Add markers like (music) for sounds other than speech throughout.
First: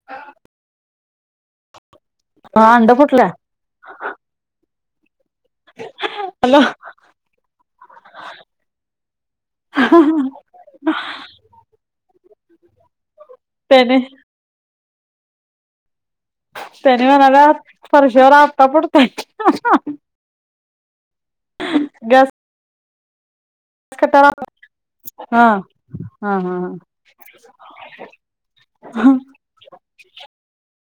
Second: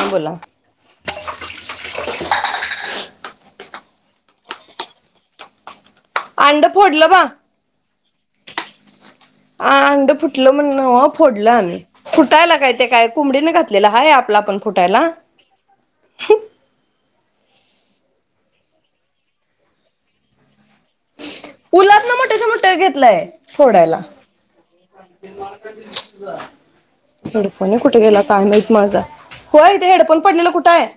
हा बोला हा अंड फुटल (inaudible) अंड फोडलं ब (inaudible) अंड फुटलं म्हण न फोडलं आम्ही खायला ते काय कंबडीने घातलेलं त्याने आहे आपला आपण फुठायला त्यानी म्हणाल्या फरशीवर आत्ता पडतय उलातन मोठ च्या मोठ घेतलय घेतलय फोडायला कट्याला हा हा हा हेडफोन एक कुठे गेला काय माहित माझा हा. होय इथे हेडफोन पडलेला कुठे आहे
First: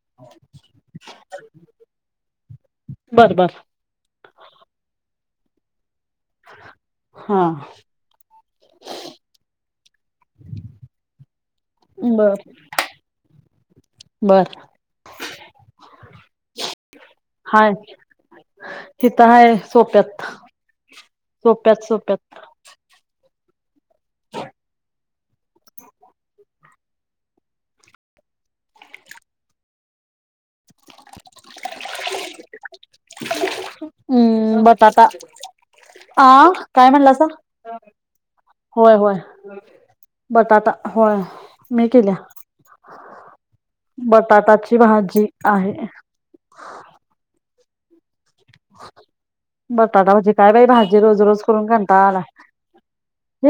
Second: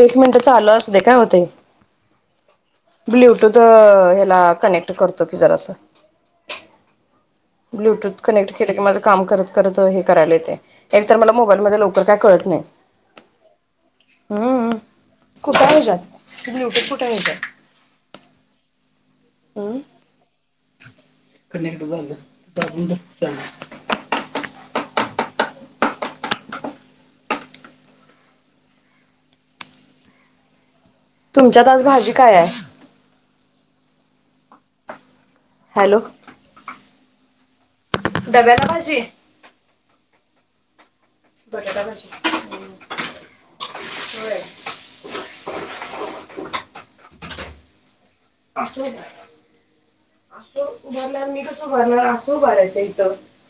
एक मिनिट चालू असते काय होतंय बर बर ब्ल्यूटूथ कनेक्ट करतो की जरासं (unintelligible) ब्लूटूथ कनेक्ट केलं की माझं काम करत करत हे करायला येतंय मोबाईल मधी लवकर काय कळत नाही. बर. कुठ आहे ह्याच्यात ब्लूटूथ कु हाय. (inaudible) हीथ हाय हम्म सोप्यात (inaudible) कनेक्ट सोप्यात, सोप्यात. दाबून धर झालं. (inaudible) (inaudible) तुमच्यात आजून हम्म, बटाटा हॅलो आ काय म्हणलासा. डब्याला होय भाजी होय. बटाटा होय मी केलिया. बटाटाची भाजी आहे. बटाटा भाजी काय बाई भाजी रोज रोज करून कंटाळा आलाय.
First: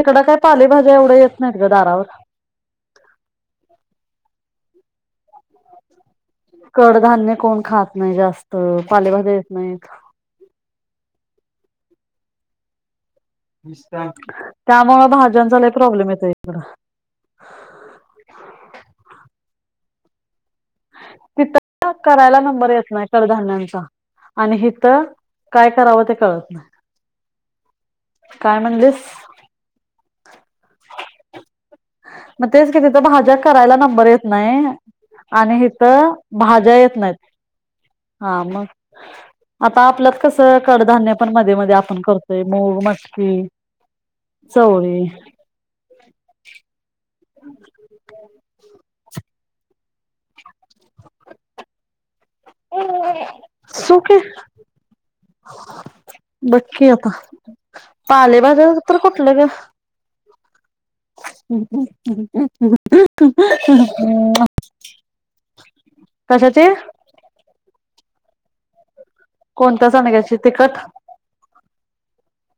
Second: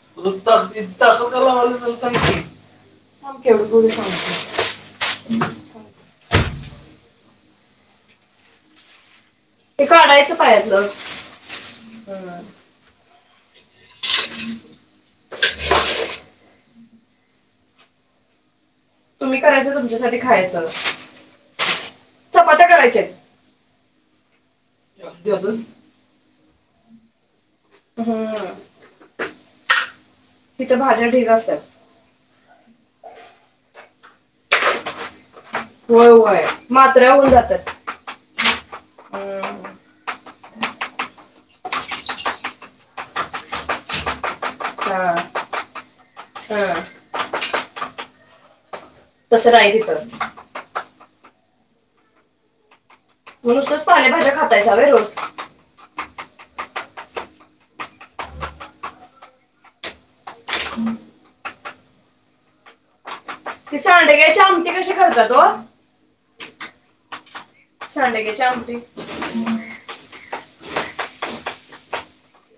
इकडं काय पालेभाज्या एवढ्या येत नाहीत ग दारावर (inaudible) कडधान्य कोण खात नाही जास्त पालेभाज्या ते नाहीत काढायचं पायातल. कर. त्यामुंळ भाज्यांचा लई प्रॉब्लेम येतोय इकडं. (inaudible) तुम्ही करायचं तुमच्यासाठी खायाच. तिथ (unintelligible) करायला चपात्या नंबर येत करायच्या नाही आहेत. कडधान्यांचा. आणि हे इथं काय करावं ते कळत नाही. हम्म काय म्हणलीस? तिथं भाज्या ढीग असत्यात. मग तेच कि तिथ भाज्या करायला नंबर येत नाहीय आणि हित होय होय भाज्या येत मात्र्या नाहीत. होऊन जातात. (inaudible) हा, मग हम्म आता आपलं कडधान्य पण मध्ये-मध्ये आपण करतोय मूग, मटकी, चवळी. हअ. (inaudible) तसं राईल ईथं. म नुसतच पालेभाज्या खातायसा व्हयं रोज? बग कीं आता, पालेभाज्या तर कुठलं गं? ती सांडग्याची आमटी कशी करतात ओ? कशाची? सांडग्याची आमटी? कोणत्या सांडग्याची? तिखट.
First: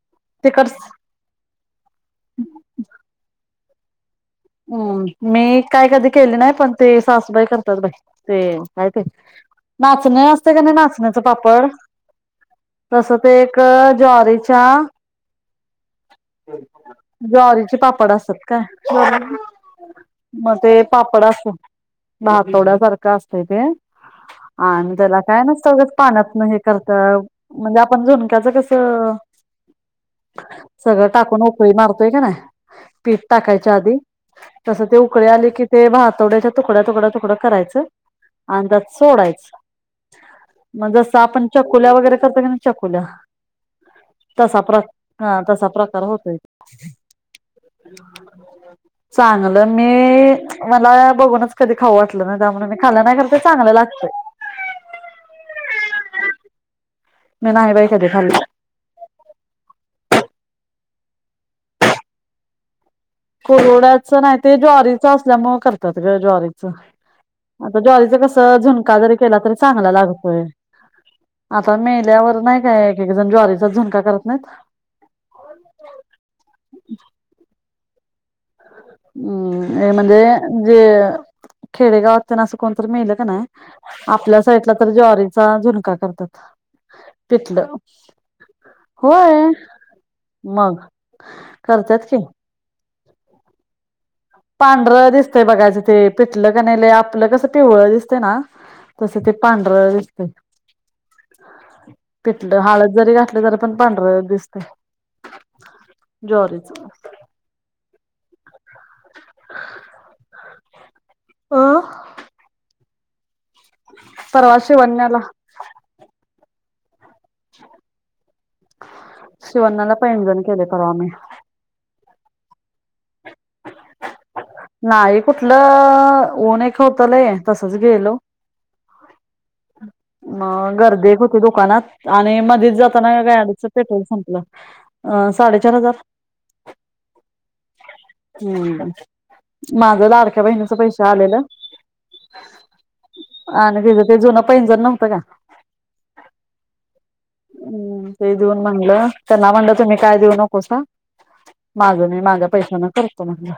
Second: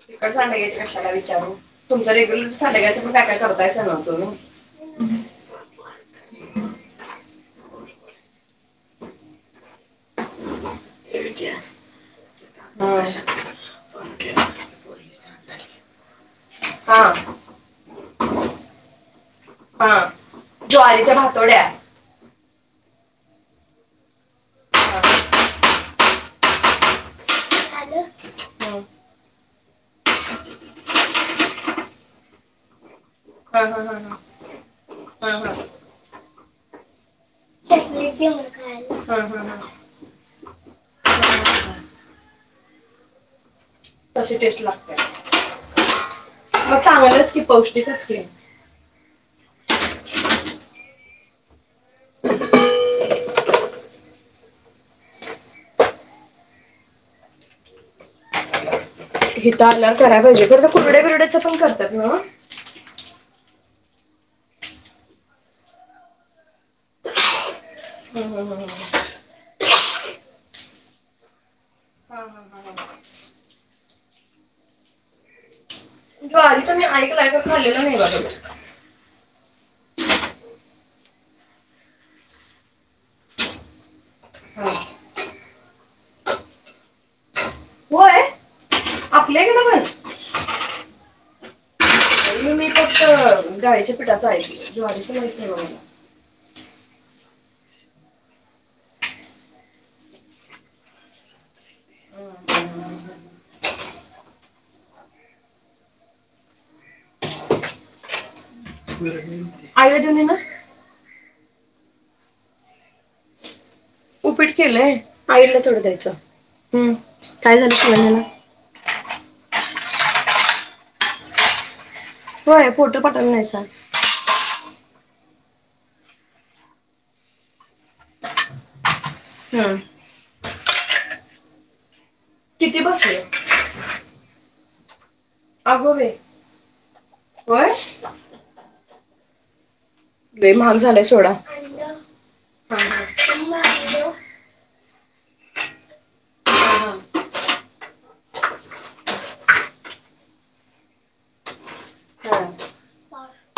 तिखट सांडग्याचीं कशाला विचारू? तुमचं रेग्युलर सांडग्याच पण काय काय करत काय सांगणार हुतो मीं? ओम, मी काय कधी केले नाही, पण ते सासूबाई करतात बाई. ते काय ते नाचणे असत्या क नाही, नाचण्याचं पापड तस ते एक ज्वारीच्या, हा ज्वारीचे पापड असतात काय. हा मग ते ज्वारीच्या पापड असो भातोड्या भातोड्या सारखं असतय ते, आणि त्याला काय नुसतं उगच पाण्यातन हे करत म्हणजे आलं आपण झुणक्याचं कस हं. सगळं टाकून उकळी मारतोय क नाय, पीठ हं, टाकायच्या हं, आधी हं, हं. तसं ते उकळी हं, आली हं. कि ते भातवड्याच्या तुकड्या, तुकड्या, तुकड्या करायचं चॉकलेट दे मला आणि त्यात खायला हं, हं, सोडायचं हं. मग जसं आपण चकुल्या वगैरे करतो की चकुल्या तशी तसा टेस्ट प्र लागते हा तसा प्र तर होतय. मग चांगलंच की पौष्टिकच की चांगलं मी मला बघूनच कधी खाऊ वाटलं नाही. त्यामुळे मी खालं नाही कारण ते चांगलं लागतय. मी नाही बाई कधी खाल्लं. हे तर आपल्याला करायला पाहिजे. खर तर कुरड्या बिरड्याच पण करतात नव्ह. कोरड्याचं नाही ते ज्वारीच असल्यामुळे करतात ग ज्वारीच आता ज्वारीच कस झुणका जरी केला तरी चांगला लागतोय आता हं, मेल्यावर हं, नाही हं. काय एकक जण ज्वारीचाच झुणका करत नाहीत. ज्वारीचं मी (unintelligible) हम् हे म्हणजे जे खेडेगावात त्यांना असं कोणतरी मेल का नाही आपल्या साइडला तर ज्वारीचा झुणका करतात. पिटलं होय आपल्या होय इकडे पण मग करत्यात कि. गायच्या पांढरं दिसतय बघायचं ते पिटलं. आपलं कस पिवळ दिसते ना तस ते पांढर दिसते. तिथल हळद जरी घाललं तरी पण पांढर दिसत ज्वारीच. आयोजनी ना अह उपीट केलंय शिवण्याला आईला थोडं द्यायचं. हम्म काय झाल (unintelligible) शिवान्याला पंजण केले परवा मी. हो फोटो पाठल नाहीसा. नाही कुठलं ऊन एक होतलय तसच गेलो. हम्म म गर्दी होती दुकानात. आणि मध्येच किती जाताना बसले गाडीचं पेट्रोल संपल. (unintelligible) अ साडे चार अगो हजार बे होय हम्म माझ लाडक्या लय बहिनच महाग पैश झालाय सोडा आलेल हा, हा. हा, आणि तिचं ते जुन पैज नवत का हम् ते देऊन म्हणलं त्यांना म्हणलं तुम्ही काय देऊ नको स ह माझं मी माझ्या पैशाना करतो म्हणलं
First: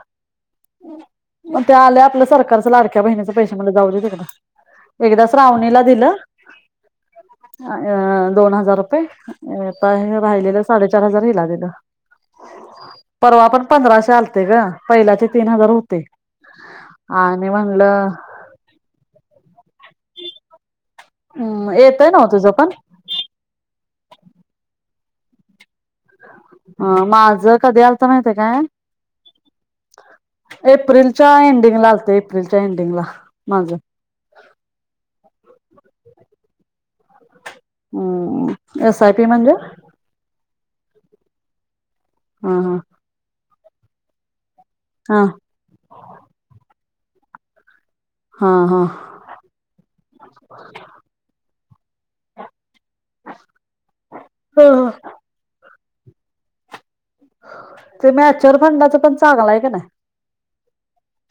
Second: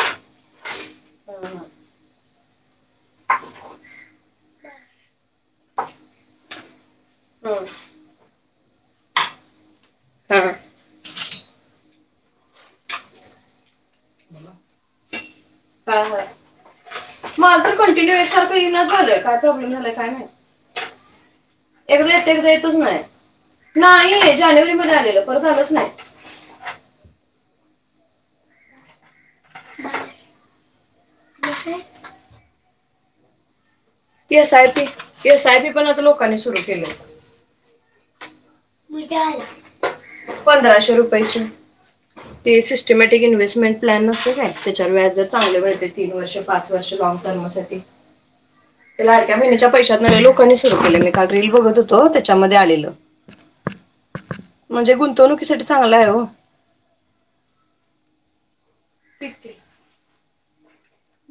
मग ते आल्या आपलं सरकारच लाडक्या बहिणीचा पैशे म्हणलं जाऊदे तिकड एकदा श्रावणीला दिलं हा. दोन हजार आता हे हा, हा. रायलेले साडेचार हजार हिला दिलं. परवा पण पंधराशे आलते ग पहीलाचे तीन हजार होते. हा, हा. आणि म्हणलं कंटिन्यू एकसारखं येईना झालंय. काय प्रॉब्लेम झालाय काय माहीत. हम्म येतय नव्ह एकदा तुझं येतू पण सनाय नाय जाणेवरी मध्ये जाडे परत आलाच नाही. ह माझ कधी आलत माहितेय आहे काय एप्रिलच्या नाही एंडिंगला आलत. एप्रिलच्या एंडिंगला माझ S I P S I P पण आता लोकांनी सुरू केलय. हम्म एस आय पी म्हणजे पंधराशे रुपयाची हा ते सिस्टिमॅटिक इ्नवेस मेन प्लॅन मस्तच आहे. त्याच्यावर हा व्याजच आल व्हय ते तीन वर्ष पाच जसे लॉग टर्म साठी. हा हा हा लाडक्या महिन्याच्या पैशातन या लोकांनी सुरू केल. मी काल रील बघत तो त्याच्यामध्ये आलेल- ह म्हणजे गुंतवणुकीसाठी? कठ चांगला आहे हो (unintelligible) ते म अचर (unintelligible) फंदाचा, पण हो चांगलाय की नाय?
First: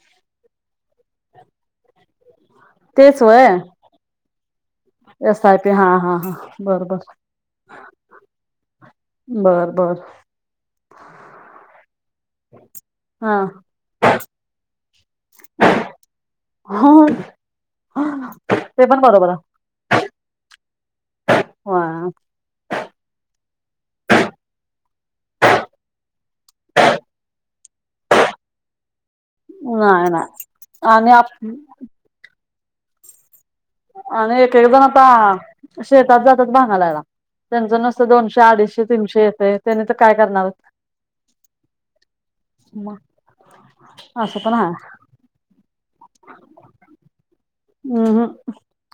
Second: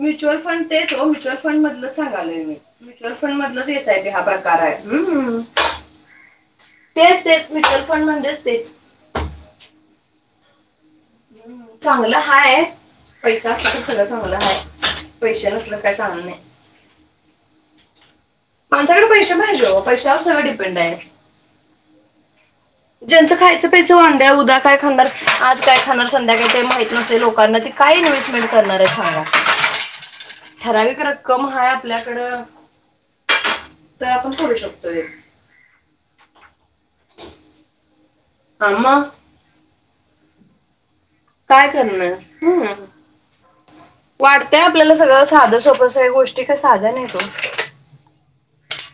म्युच्युअल फंड तेचो म्युच्युअल फंड मधलच सांगालय मी (unintelligible) म्युच्युअल तेच फंड वय मधलाच एसआयपी हा प्रकार आहे. हू.. एस आय पी हा हा हा बर बर तेच, तेच म्युच्युअल फंड म्हणजे तेच. बर बर (unintelligible) चांगलं हाय हा पैसा असला तर सगळं चांगलं हाय पैश नसलं काय चांगलं नाही हो ते पण माणसाकडे बरोबर पैसे आहे पाहिजे पैशावर सगळं (unintelligible) पिढ आहे (inaudible) होय ज्यांच खायचं- प्यायचं वांद्य हे. उद्या काय खाणार? आज काय खणार संध्याकाळी माहित नसते लोकांना ती काही न (inaudible) ण करणार्या शाळा (inaudible) नाय ना आ हाय (unintelligible) आपल्याकडं तर आपण आणि करू एक, एक जण शकतोय आता शेतात जातात भांगालायला. त्यांच नस- फक्त दोनशे, हा अडीचशे, मग तिनशे येतंय त्यानी त- काय करणार (unintelligible) काय करणार? हम. मग असं पण वाटतंय आहे आपल्याला, सगळं साधं सोप दुसर्या गोष्टी काही साध्या नाहीत हो. हम् हम्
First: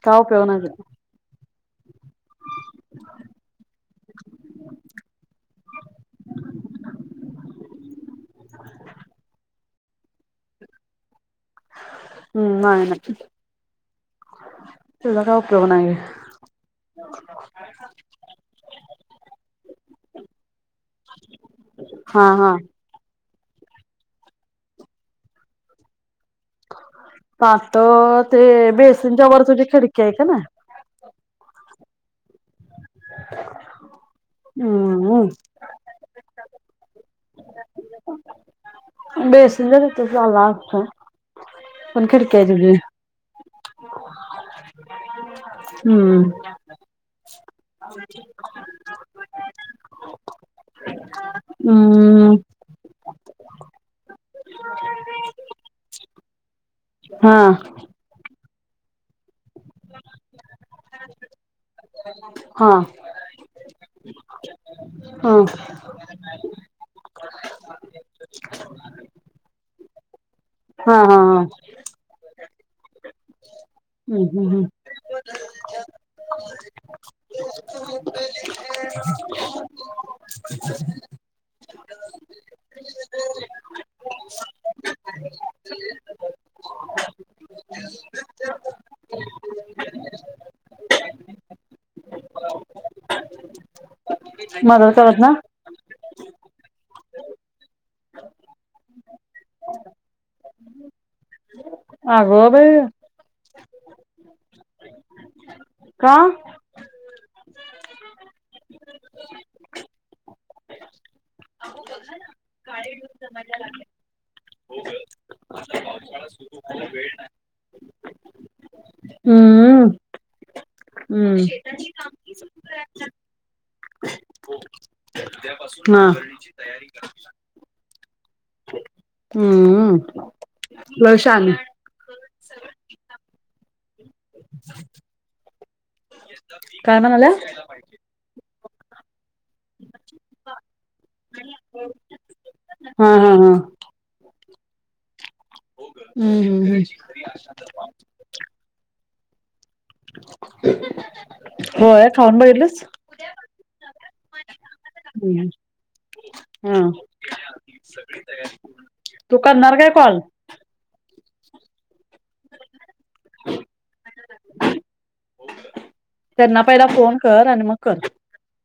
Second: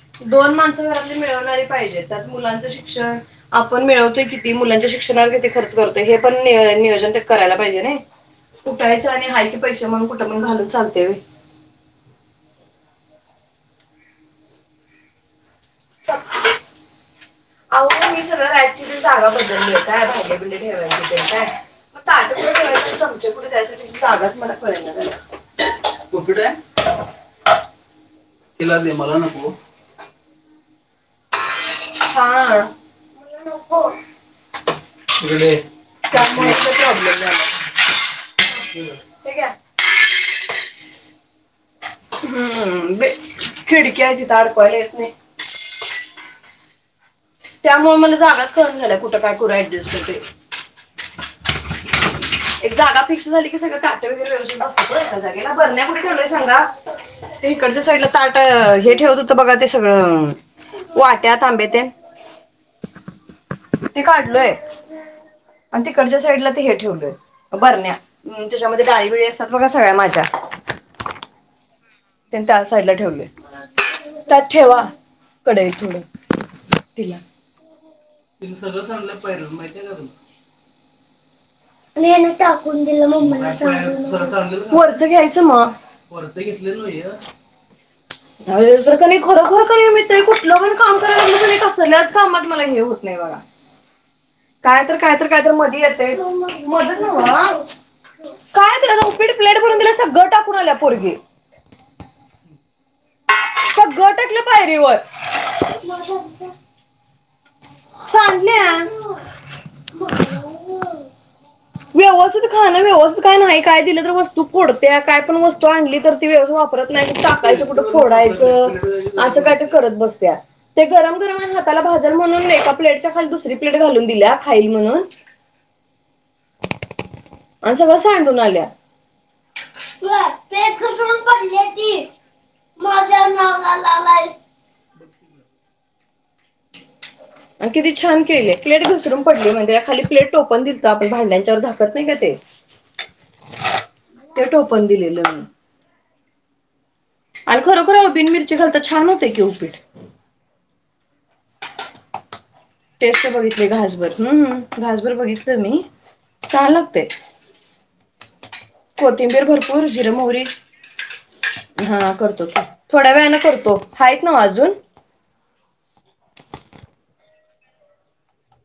काय उपयोग दोन नाही त्याचा. माणसं घरातली मिळवणारी पाहिजेत. मुलांच शिक्षण आपण मिळवतोय किती मुलांच्या शिक्षणावर किती खर्च करतोय हे पण नियोजन करायला पाहिजे. कुठच आणि आहे (inaudible) पैशै म्हणून कुठं पण घालून चालते व्हय. हम्म नाही नाही तला का (unintelligible) अह का मी सगळं रायची जागा बदल (inaudible) काय (inaudible) म आ (inaudible) हा हा त्या त्यासाठी चांगाच मला कळ (inaudible) तट ते तिला दे मला बेसनच्या वर नको तुझी खिडकी आहे का ना. (unintelligible) हा (inaudible) हम्- जडे ले (unintelligible) बे सुंदरत ल लागत. हम्म ब खिड क जी तडकलेने हम्म. त्यामुळे मला जागाच कम झाल्या कुठं काय करू ऍडजस्ट ते हम्म. जागा फिक्स झाली की सगळ कााट वगैरेत एका जागेला बरण्या पणेवलय सांगा. हा ते इकडच्या साईडला त हे ठेवत. तर बघा ते सगळं वाट्याथांब ते हा हा ते काढलोय. हा आणि तिकडच्या साईडला ते हे ठेवलय. बरण्या त्याच्यामध्ये डाळीबळी असतात बघा सगळ्या माझ्या हा हा त्यांनी त्या साईड ला ठेवले. हम्म तथेवा कढ थोडं तिला टाकून दिलं मला वर्ज घ्यायच मग वेत खरोर क कुठलं पण काम कराय कस कामात मला घे लाई बगा काय मदत तर करत काय तर ना काय तर मध ये मत काय तर आता पीडी प्लेट म्हणून दिले सगळं टाकून आल्या पोरगी हा गो भाई घटतले पायरीवर का चांगल्या व्यवस्थित खाणं व्यवस्ित काय नाही काय दिलं तर वस्तू फोडत्या काय पण वस्तू आणली तर ती व्यवस् वापरत नाही टाकायच कुठं फोडायचं असं काय हम्म करत बसत्या ते गरम हम्म गरम हाताला भाजण म्हणून एका प्लेटच्या खाली दुसरी प्लेट घालून दिल्या खाईल म्हणून ना मा कस आणून आल्या हम्म लवशान मजा न झालालाय ह किती छान केले क्ुसर ड म्हण खाली प्लेटोपण दित आपण भांड्यांच्यावर झाकत नाही का ते हा हा हा ते ठोपण दिलेलं हम् हम हम् आणि खरोखर बिन मिरची घाल तर छान हो तेऊीट (inaudible) होय खाऊन बघितलं टेस्ट बघित वेघासभर हम् घासभर बघितलं मी छान हा लागते तू कोथिंबीर करणार भरपूर काय जिर कॉल मोहरी हा करतो का थोड्या वेळने करतो आहेत ना अजून त्यांना पहिला फोन कर आणि मग कर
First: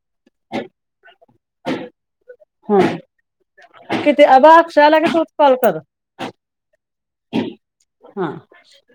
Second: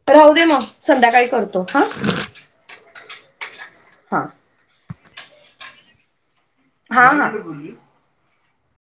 राहू दे मग संध्याकाळी करतो हा हा किती अबा तूच कॉल कर हा ह बोलली अ